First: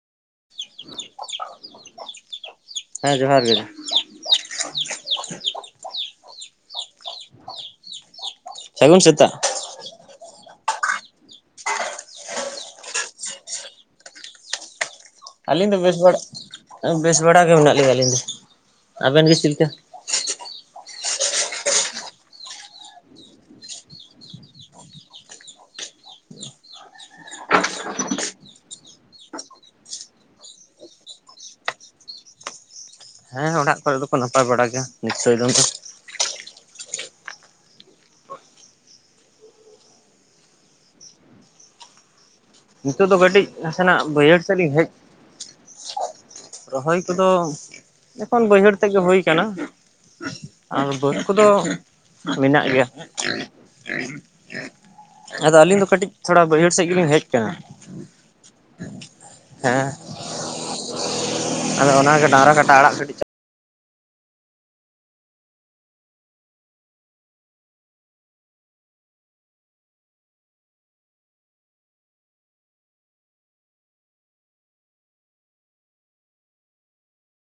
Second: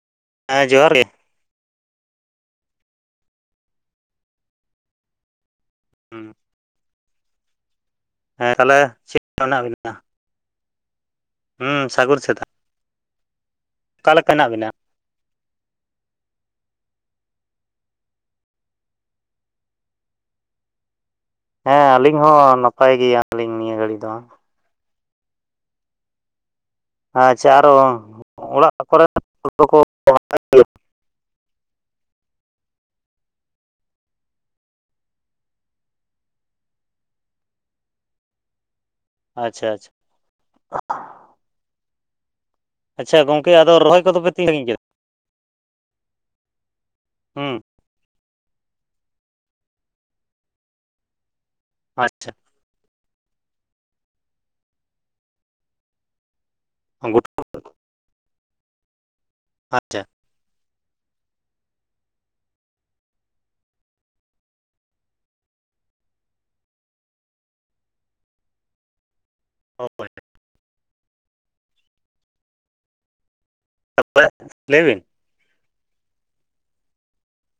ᱦᱮᱸ ᱡᱚᱦᱟᱨ ᱜᱮ ᱾ ᱦᱮᱸ ᱡᱚᱦᱟᱨ ᱜᱮ ᱾ ᱦᱩᱸ ᱾ ᱦᱮᱸ ᱛᱟᱦᱚᱞᱮ ᱥᱟᱹᱜᱩᱱ ᱪᱮᱫ ᱥᱮᱛᱟᱜ ᱞᱮᱠᱟ ᱢᱮᱱᱟᱜ ᱵᱮᱤᱱᱟ? ᱦᱩᱸ ᱥᱟᱜᱩᱱ ᱥᱮᱛᱟᱜ ᱚᱠᱟ ᱞᱮᱠᱟ ᱦᱮᱱᱟᱜ ᱵᱤᱱᱟ? ᱟᱞᱤᱧ ᱫᱚ ᱵᱮᱥ ᱵᱟᱲᱟ ᱵᱮᱥ ᱵᱟᱲᱟ ᱜᱮ ᱢᱮᱱᱟᱜ ᱞᱤᱧᱟ ᱟᱹᱞᱤᱧ ᱫᱚ, ᱟᱵᱮᱱ ᱜᱮ ᱪᱮᱫ ᱞᱮᱠᱟ? ᱦᱮᱸ ᱟᱹᱞᱤᱧ ᱦᱚᱸ ᱱᱟᱯᱟᱭ ᱜᱮᱭᱟᱞᱤᱧ ᱱᱤᱭᱟᱹ ᱜᱷᱟᱹᱲᱤ ᱫᱚ ᱾ ᱟᱪᱪᱷᱟ ᱟᱨᱦᱚ ᱚᱲᱟᱜ ᱠᱚᱨᱮ [unintelligible] ᱦᱮᱸᱦᱮᱸ ᱚᱲᱟᱜ ᱠᱚᱨᱮ ᱫᱚᱠᱚ ᱱᱟᱯᱟᱭ ᱵᱟᱲᱟ ᱜᱮᱭᱟ ᱱᱤᱥᱪᱚᱭ ᱫᱚᱢ ᱾ ᱟᱪᱪᱷᱟ ᱟᱪᱪᱷᱟ ᱾ ᱱᱤᱛᱚᱜ ᱫᱚ ᱠᱟᱹᱴᱤᱡ ᱜᱚᱝᱠᱮ ᱟᱫᱚ ᱨᱚᱦᱚᱭ ᱱᱟᱥᱮᱱᱟᱜ ᱠᱚᱫᱚ ᱯᱮ ᱵᱟᱹᱭᱦᱟᱹᱲ ᱛᱤᱱ ᱥᱮᱫ ᱥᱟᱺᱜᱤᱧ ᱞᱤᱧ ᱠᱮᱫᱟ ᱦᱮᱡ ᱨᱚᱦᱚᱭ ᱠᱚᱫᱚ ᱦᱩᱸ ᱵᱟᱹᱭᱦᱟᱹᱲ ᱛᱮᱫ ᱜᱮ ᱦᱩᱭᱩ ᱟᱠᱟᱱᱟ ᱟᱨ ᱵᱟᱹᱫᱽ ᱠᱚᱫᱚ ᱟᱪᱪᱷᱟ ᱟᱵᱤᱱᱟᱜ ᱜᱮ, ᱟᱫᱚ ᱟᱹᱞᱤᱧ ᱫᱚ ᱠᱟᱹᱴᱤᱡ ᱛᱷᱚᱲᱟ ᱵᱟᱹᱭᱦᱟᱹᱲ ᱥᱮᱫ ᱜᱮᱞᱤᱧ ᱦᱮᱡ ᱜᱩᱴ ᱟᱠᱟᱱᱟ, ᱦᱮᱸ ᱟᱪᱪᱷᱟ ᱟᱫᱚ ᱚᱱᱟᱜᱮ ᱰᱟᱝᱨᱟ ᱠᱟᱴᱟ ᱟᱲᱟᱜ ᱠᱟᱹᱴᱤᱡ [unintelligible] [unintelligible] ᱞᱟᱹᱭ ᱵᱤᱱ